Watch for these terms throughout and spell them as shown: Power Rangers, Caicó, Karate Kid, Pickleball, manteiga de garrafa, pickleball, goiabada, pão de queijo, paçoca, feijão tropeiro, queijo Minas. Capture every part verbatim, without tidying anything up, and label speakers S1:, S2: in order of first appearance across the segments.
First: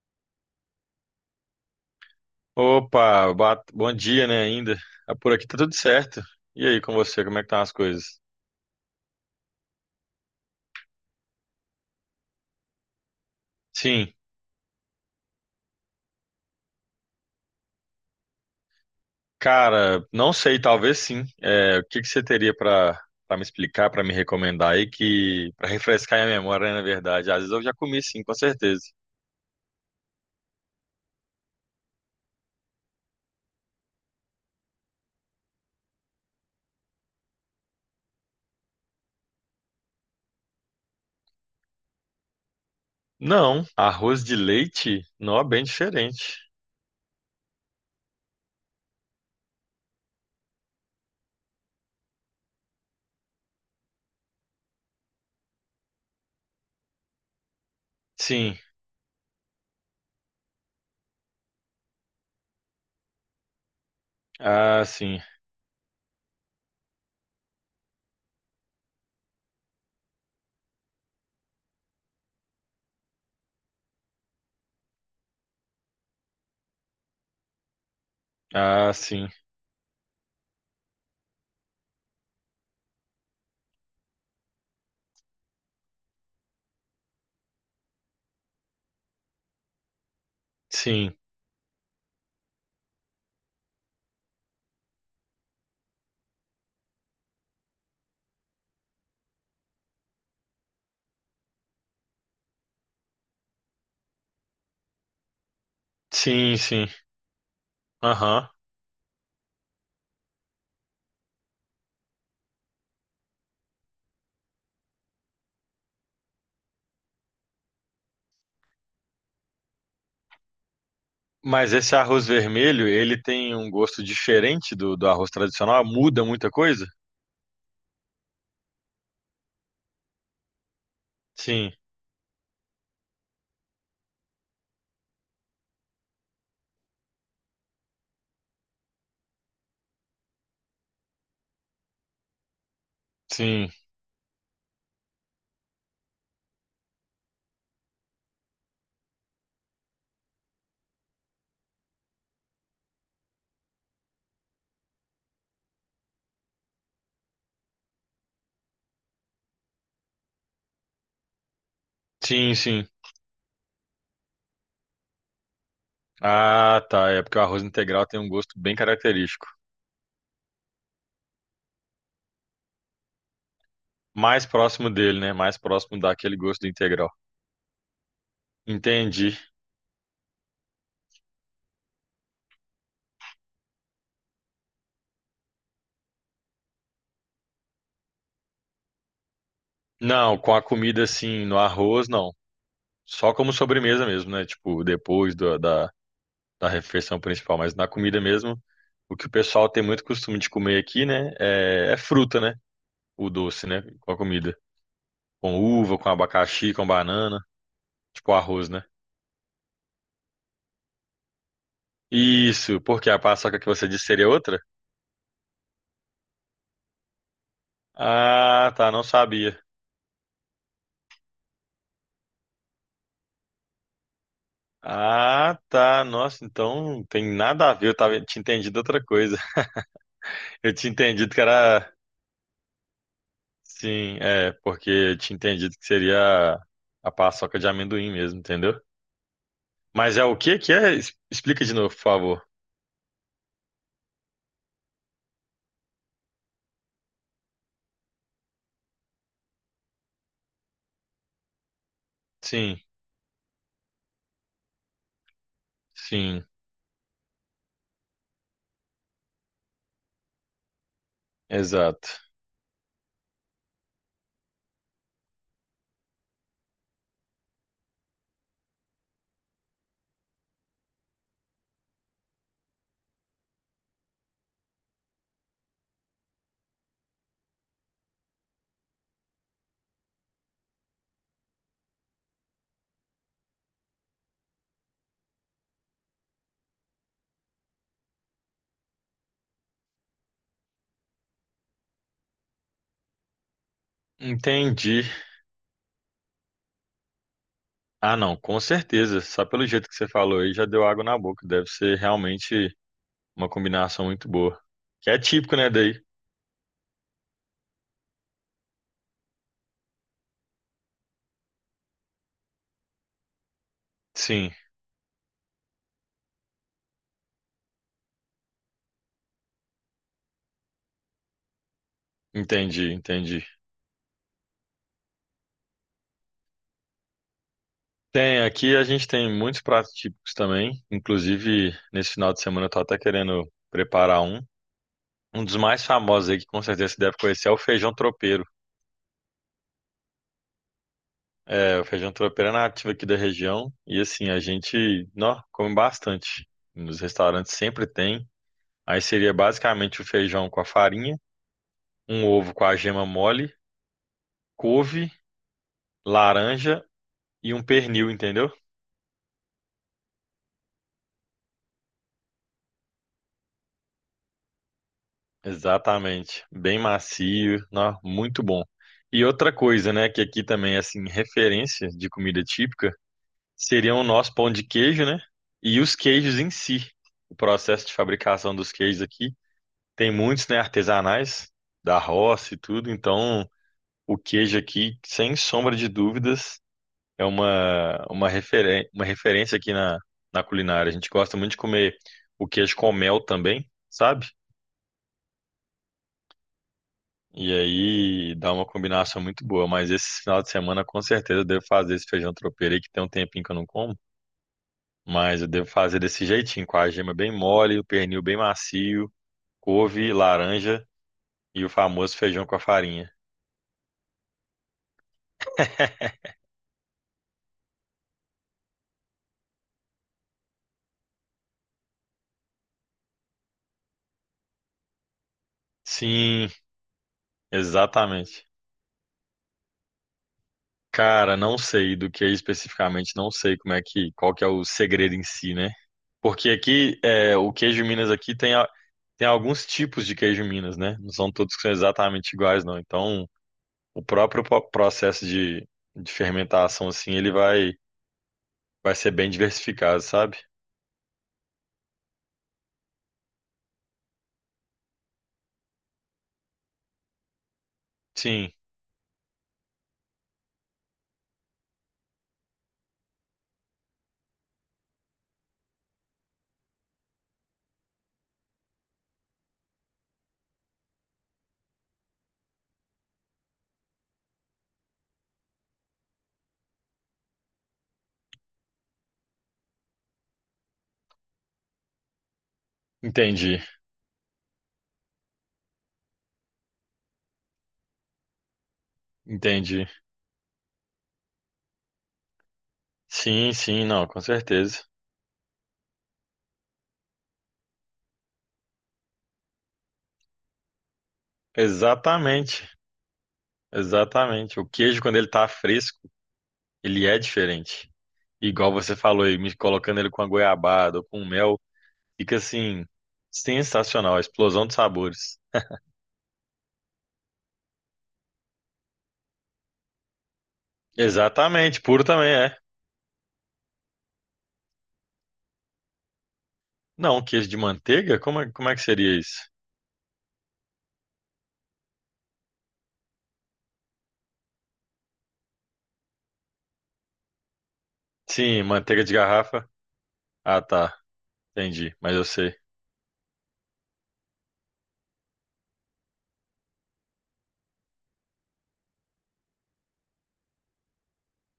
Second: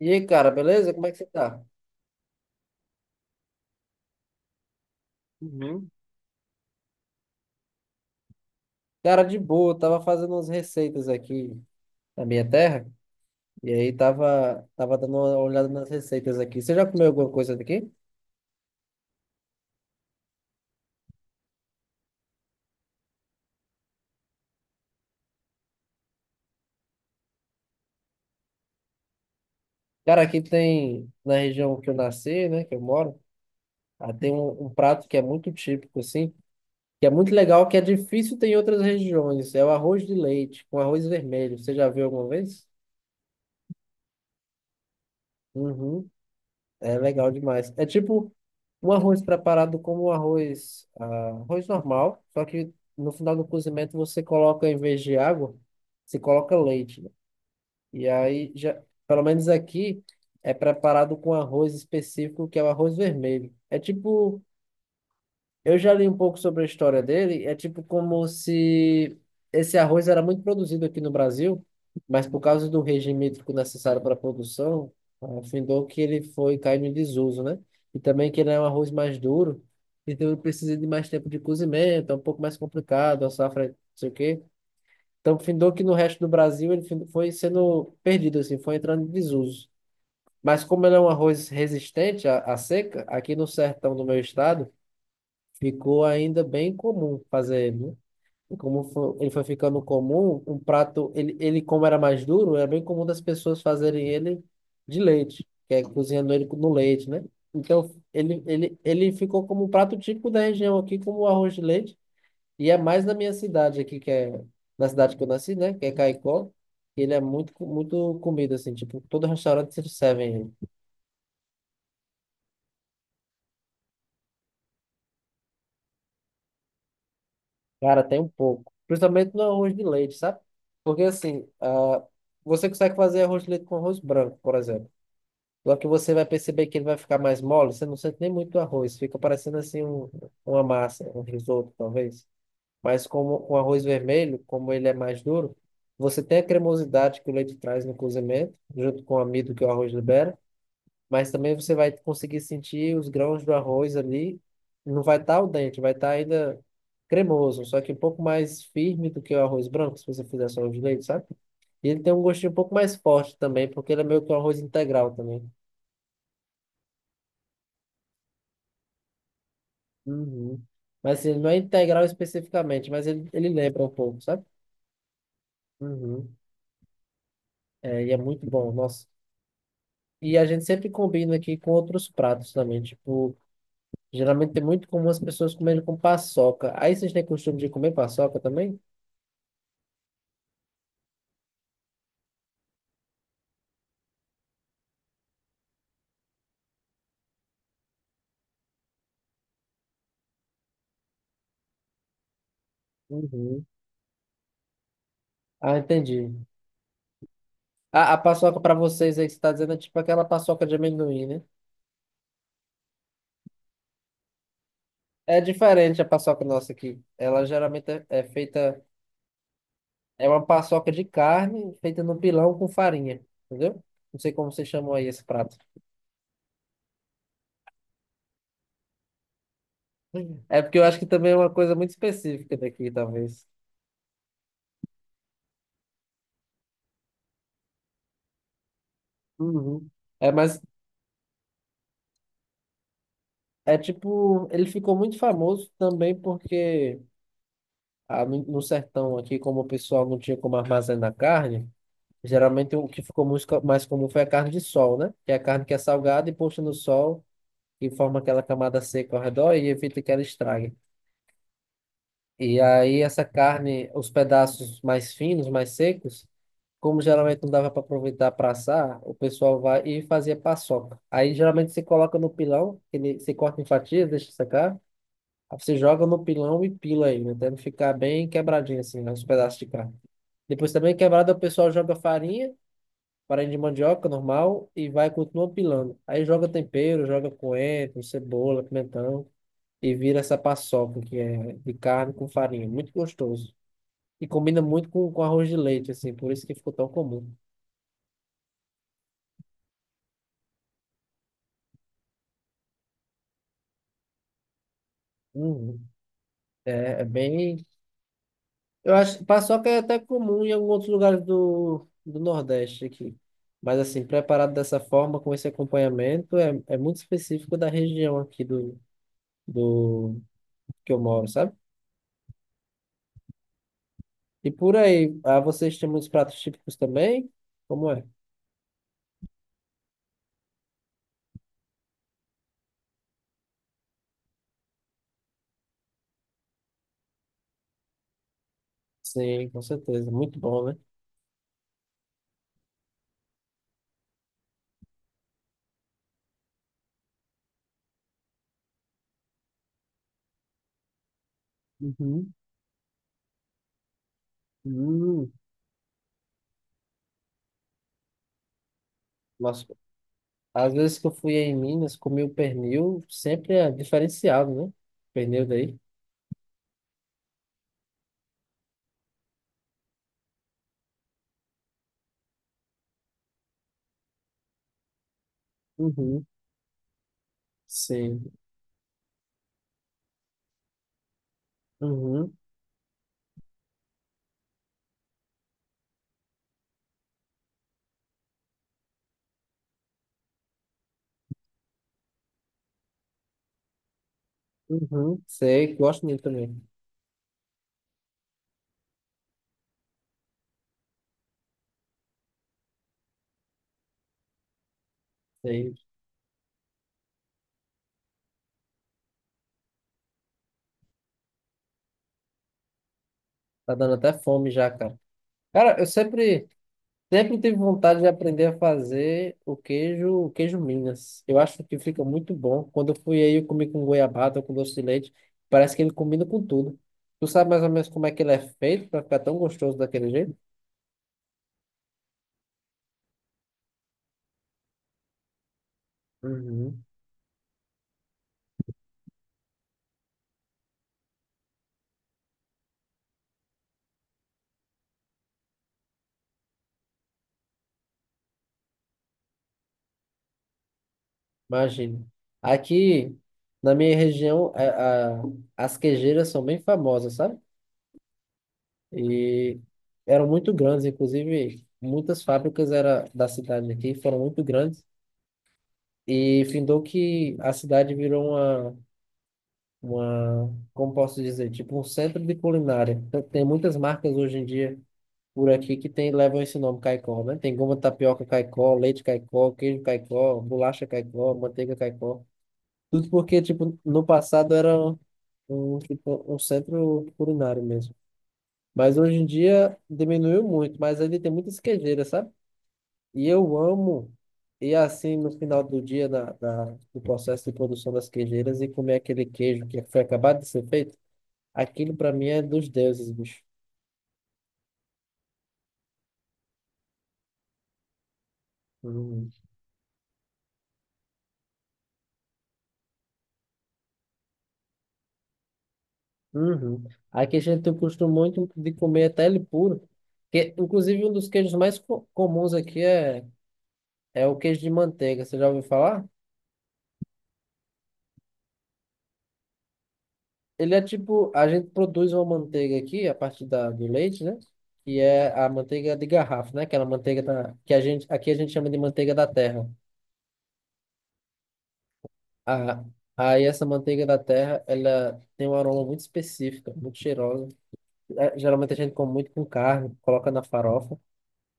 S1: E aí, cara, beleza? Como é que você tá?
S2: Opa, boa- bom dia, né, ainda. Ah, por aqui tá tudo
S1: Uhum.
S2: certo. E aí, com você, como é que estão as coisas?
S1: Cara, de boa, tava fazendo umas receitas aqui na minha terra, e aí
S2: Sim,
S1: tava, tava dando uma olhada nas receitas aqui. Você já comeu alguma coisa daqui?
S2: cara, não sei, talvez sim. É, o que que você teria pra para me explicar, pra me recomendar aí que para refrescar minha memória, né, na verdade. Às vezes eu já comi sim, com certeza.
S1: Cara, aqui tem, na região que eu nasci, né, que eu moro, ah, tem um, um prato que é muito típico, assim, que é muito legal, que é difícil ter em outras regiões. É o arroz de leite, com arroz vermelho. Você já viu alguma vez?
S2: Não, arroz de leite, não, é bem
S1: Uhum.
S2: diferente.
S1: É legal demais. É tipo um arroz preparado como um arroz, ah, arroz normal, só que no final do cozimento você coloca, em vez de água, você coloca leite, né? E aí,
S2: Sim.
S1: já, pelo menos aqui, é preparado com arroz específico, que é o arroz vermelho. É tipo
S2: Ah, sim.
S1: eu já li um pouco sobre a história dele. É tipo como se esse arroz era muito produzido aqui no Brasil, mas por causa do regime hídrico necessário para a produção, afindou que ele foi caindo em desuso, né? E também que ele é um arroz
S2: Ah,
S1: mais
S2: sim.
S1: duro, então ele precisa de mais tempo de cozimento, é um pouco mais complicado, a safra, não sei o quê. Então, findou que no resto do Brasil ele fin- foi sendo perdido, assim, foi entrando em desuso. Mas como ele é um
S2: Sim.
S1: arroz resistente à, à seca, aqui no sertão do meu estado, ficou ainda bem comum fazer ele, né? E como fo- ele foi ficando comum, um prato, ele, ele como era mais duro, era bem comum das pessoas fazerem ele de leite, que é cozinhando ele
S2: Sim,
S1: no
S2: sim.
S1: leite, né? Então, ele,
S2: Aham.
S1: ele, ele ficou como um prato típico da região aqui, como o arroz de leite, e é mais na minha cidade aqui, que é na cidade que eu nasci, né? Que é Caicó, ele é muito, muito comida, assim, tipo, todo restaurante serve ele.
S2: Mas esse arroz vermelho, ele tem um gosto diferente do, do arroz tradicional? Muda muita coisa?
S1: Cara, tem um pouco. Principalmente no arroz de leite, sabe? Porque assim,
S2: Sim,
S1: ah, você consegue fazer arroz de leite com arroz branco, por exemplo. Só que você vai perceber que ele vai ficar mais mole, você não sente nem muito o arroz. Fica parecendo assim um, uma massa, um risoto, talvez. Mas como o
S2: sim,
S1: arroz vermelho, como ele é mais duro, você tem a cremosidade que o leite traz no cozimento, junto com o amido que o arroz libera, mas também você vai conseguir sentir os grãos do arroz ali. Não vai estar o dente, vai estar ainda cremoso, só que um pouco mais firme do que o arroz branco, se você fizer só o de leite, sabe? E ele tem um gostinho um
S2: sim,
S1: pouco
S2: sim.
S1: mais forte também, porque ele é meio que um arroz integral também.
S2: Ah, tá. É porque o arroz integral tem um gosto bem característico.
S1: Uhum. Mas assim, ele não é integral especificamente, mas ele, ele lembra um pouco, sabe?
S2: Mais próximo dele, né? Mais próximo daquele
S1: Uhum.
S2: gosto do integral.
S1: É, e é muito bom, nossa.
S2: Entendi.
S1: E a gente sempre combina aqui com outros pratos também, tipo, geralmente é muito comum as pessoas comerem com paçoca. Aí vocês têm costume de comer paçoca também?
S2: Não, com a comida assim, no arroz, não. Só como sobremesa mesmo, né? Tipo, depois do- da, da refeição principal. Mas na comida mesmo, o que o pessoal tem muito costume de comer aqui, né? É, é fruta, né? O
S1: Uhum.
S2: doce, né? Com a comida. Com
S1: Ah,
S2: uva, com
S1: entendi.
S2: abacaxi, com banana.
S1: A, a
S2: Tipo
S1: paçoca
S2: arroz,
S1: para
S2: né?
S1: vocês aí que você está dizendo é tipo aquela paçoca de amendoim, né?
S2: Isso, porque a paçoca que você disse seria outra?
S1: É diferente a paçoca nossa aqui. Ela geralmente é, é
S2: Ah,
S1: feita.
S2: tá, não sabia.
S1: É uma paçoca de carne feita no pilão com farinha. Entendeu? Não sei como vocês chamam aí esse prato.
S2: Ah, tá, nossa, então tem nada a ver, eu tava, tinha entendido outra coisa.
S1: É
S2: Eu
S1: porque eu
S2: tinha
S1: acho que também
S2: entendido
S1: é
S2: que
S1: uma coisa muito
S2: era,
S1: específica daqui, talvez.
S2: sim, é, porque eu tinha entendido que seria a, a paçoca de amendoim mesmo, entendeu?
S1: Uhum.
S2: Mas é
S1: É,
S2: o que
S1: mas
S2: que é? Es- Explica de novo, por favor.
S1: é tipo. Ele ficou muito famoso também porque ah, no, no sertão aqui, como o pessoal não tinha como armazenar carne. Geralmente
S2: Sim,
S1: o que ficou muito co- mais comum foi a carne de sol, né? Que é a carne que é salgada e
S2: sim,
S1: posta no sol e forma aquela camada seca ao redor e evita que ela estrague.
S2: exato.
S1: E aí essa carne, os pedaços mais finos, mais secos, como geralmente não dava para aproveitar para assar, o pessoal vai e fazia paçoca. Aí geralmente você coloca no pilão, que ele, você corta em fatias, deixa secar, aí você joga no pilão e pila ele, até ele ficar bem quebradinho assim, né, os pedaços de carne. Depois também quebrado o pessoal joga farinha farinha de mandioca normal e vai continua pilando. Aí joga tempero, joga coentro, cebola, pimentão e vira essa paçoca que é de carne com farinha. Muito gostoso. E combina muito
S2: Entendi.
S1: com, com arroz de leite, assim, por isso que ficou tão comum.
S2: Ah, não, com certeza. Só pelo jeito que você falou aí já deu água na boca. Deve ser realmente uma combinação muito boa. Que é típico, né,
S1: Uhum.
S2: daí?
S1: É, é bem. Eu acho que paçoca é até comum em alguns outros lugares do, do Nordeste aqui. Mas assim,
S2: Sim,
S1: preparado dessa forma, com esse acompanhamento, é, é muito específico da região aqui do, do que eu moro, sabe?
S2: entendi, entendi.
S1: E por aí, ah, vocês têm muitos pratos típicos também? Como é?
S2: Tem, aqui a gente tem muitos pratos típicos também. Inclusive, nesse final de semana eu tô até querendo preparar um. Um dos mais famosos aí, que com certeza você deve conhecer, é o feijão tropeiro.
S1: Sim, com certeza. Muito bom, né?
S2: É, o feijão tropeiro é nativo aqui da região. E assim, a gente, nó, come bastante. Nos restaurantes sempre tem. Aí seria basicamente o feijão com a farinha, um
S1: Uhum.
S2: ovo com a gema mole, couve,
S1: Hum,
S2: laranja e um pernil, entendeu?
S1: nossa, às vezes que eu fui em Minas, comi o pernil, sempre é diferenciado, né? Pernil daí.
S2: Exatamente. Bem macio, nó, muito bom. E outra coisa, né, que aqui também é assim, referência de comida típica, seria o nosso pão de queijo, né? E os
S1: Uhum.
S2: queijos em si. O processo de
S1: Sim.
S2: fabricação dos queijos aqui tem muitos, né, artesanais da
S1: Uhum.
S2: roça e tudo, então o queijo aqui, sem sombra de dúvidas, é uma, uma, referen- uma referência aqui na, na culinária. A gente gosta muito de comer o queijo com mel também, sabe?
S1: Uhum. Sei, gosto dele também.
S2: E aí dá uma combinação muito boa. Mas esse final de semana, com certeza, eu devo fazer esse feijão tropeiro aí, que tem um tempinho que eu não como. Mas eu devo
S1: Sei.
S2: fazer desse jeitinho, com a gema bem mole, o pernil bem macio, couve, laranja e o famoso feijão com a farinha.
S1: Tá dando até fome já, cara. Cara, eu sempre. Sempre tive vontade de aprender a fazer o queijo, o queijo Minas. Eu acho que fica muito bom. Quando eu fui aí, eu comi com goiabada, com doce de leite. Parece que ele combina com
S2: Sim,
S1: tudo. Tu sabe mais ou menos como é que ele é
S2: exatamente.
S1: feito para ficar tão gostoso daquele jeito?
S2: Cara, não sei do que é especificamente, não sei como é que, qual que é o segredo em si, né? Porque
S1: Uhum.
S2: aqui, é, o queijo Minas aqui tem, a- tem alguns tipos de queijo Minas, né? Não são todos que são exatamente iguais, não. Então, o próprio po- processo de, de fermentação, assim, ele vai, vai ser bem diversificado, sabe?
S1: Imagino. Aqui, na minha região, a- a- as queijeiras são bem famosas, sabe?
S2: Sim,
S1: E eram muito grandes, inclusive muitas fábricas era da cidade aqui, foram muito grandes. E findou que a cidade virou uma uma, como posso dizer, tipo um centro de culinária. Tem tem muitas marcas hoje em dia por aqui que tem, levam esse nome Caicó, né? Tem goma de tapioca Caicó, leite Caicó, queijo Caicó, bolacha Caicó, manteiga Caicó. Tudo porque,
S2: entendi,
S1: tipo, no passado era um, um, tipo, um centro culinário mesmo. Mas hoje em dia
S2: entendi.
S1: diminuiu muito, mas ainda tem muitas queijeiras, sabe? E
S2: Sim,
S1: eu
S2: sim, não,
S1: amo
S2: com
S1: ir
S2: certeza.
S1: assim no final do dia na, na, do processo de produção das queijeiras e comer aquele queijo que foi acabado de ser feito. Aquilo pra mim é
S2: Exatamente,
S1: dos deuses, bicho.
S2: exatamente. O queijo, quando ele tá fresco, ele é diferente. Igual você falou
S1: Uhum.
S2: aí, me colocando ele com a goiabada ou com mel, fica assim, sensacional, a explosão de sabores.
S1: Uhum. Aqui a gente costuma muito de comer até ele puro. Que, inclusive, um dos queijos mais
S2: Exatamente, puro
S1: co-
S2: também
S1: comuns
S2: é.
S1: aqui é, é o queijo de manteiga. Você já ouviu falar?
S2: Não, queijo de manteiga? Como é, como é que seria isso?
S1: Ele é tipo, a gente produz uma manteiga aqui a partir da, do leite, né? Que é a manteiga de garrafa, né? Aquela manteiga da, que a gente, aqui a gente
S2: Sim,
S1: chama de
S2: manteiga de
S1: manteiga da terra.
S2: garrafa. Ah, tá. Entendi, mas eu sei.
S1: Ah, aí essa manteiga da terra, ela tem um aroma muito específico, muito cheirosa. É, geralmente a gente come muito com carne, coloca na farofa.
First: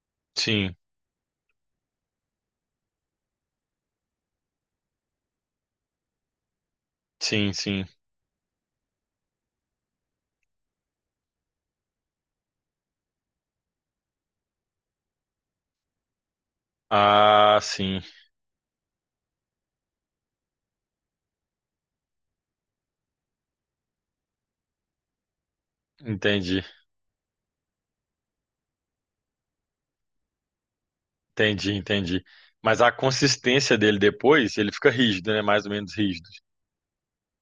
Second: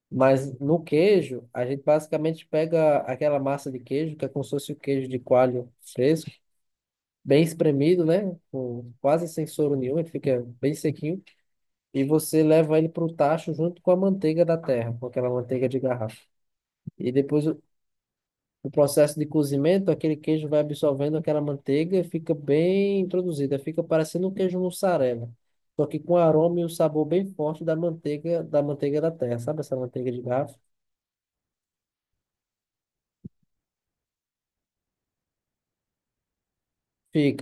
S1: Mas
S2: Sim,
S1: no queijo, a gente basicamente pega aquela massa de queijo, que é como se fosse o queijo de coalho fresco, bem
S2: sim, sim.
S1: espremido, né? Com quase sem soro nenhum, ele fica bem sequinho. E você leva ele para o tacho junto com a manteiga da terra, com aquela manteiga de garrafa. E depois
S2: Ah,
S1: o,
S2: sim.
S1: o processo de cozimento, aquele queijo vai absorvendo aquela manteiga e fica bem introduzida, fica parecendo um queijo mussarela. Só que com o aroma
S2: Entendi,
S1: e o sabor bem forte da manteiga, da manteiga da terra, sabe essa manteiga de garrafa?
S2: entendi, entendi. Mas a consistência dele depois, ele fica rígido, né? Mais ou menos rígido,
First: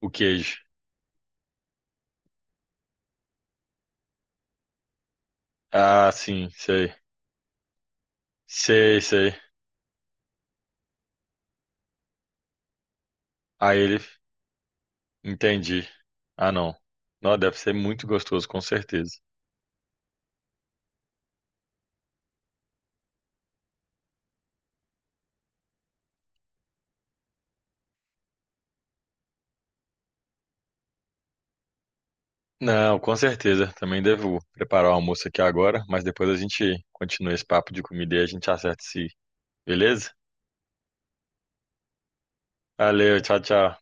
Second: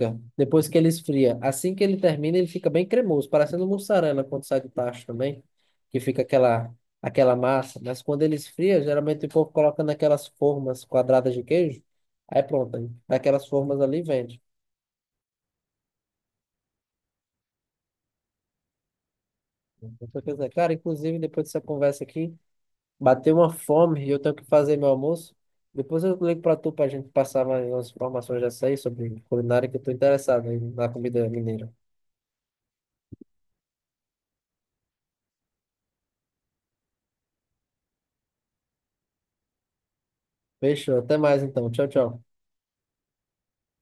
S2: o queijo.
S1: Depois que ele esfria. Assim que ele termina, ele fica bem cremoso, parecendo mussarela quando sai do tacho também, que
S2: Ah,
S1: fica
S2: sim,
S1: aquela
S2: sei.
S1: aquela massa. Mas quando ele esfria,
S2: Sei,
S1: geralmente o
S2: sei.
S1: povo coloca naquelas formas quadradas de queijo. Aí pronto, aí daquelas formas
S2: Aí
S1: ali
S2: ele.
S1: vende.
S2: Entendi. Ah, não. Não, deve ser muito gostoso, com certeza.
S1: Então, quer dizer, cara, inclusive depois dessa conversa aqui, bateu uma fome e eu tenho que fazer meu almoço. Depois eu ligo para tu para a gente passar mais umas informações dessa aí sobre culinária que eu tô interessado aí na comida mineira.
S2: Não, com certeza. Também devo preparar o almoço aqui agora, mas depois a gente continua esse papo de comida e a gente acerta se, beleza?
S1: Fechou, até mais então. Tchau, tchau.
S2: Valeu, tchau, tchau.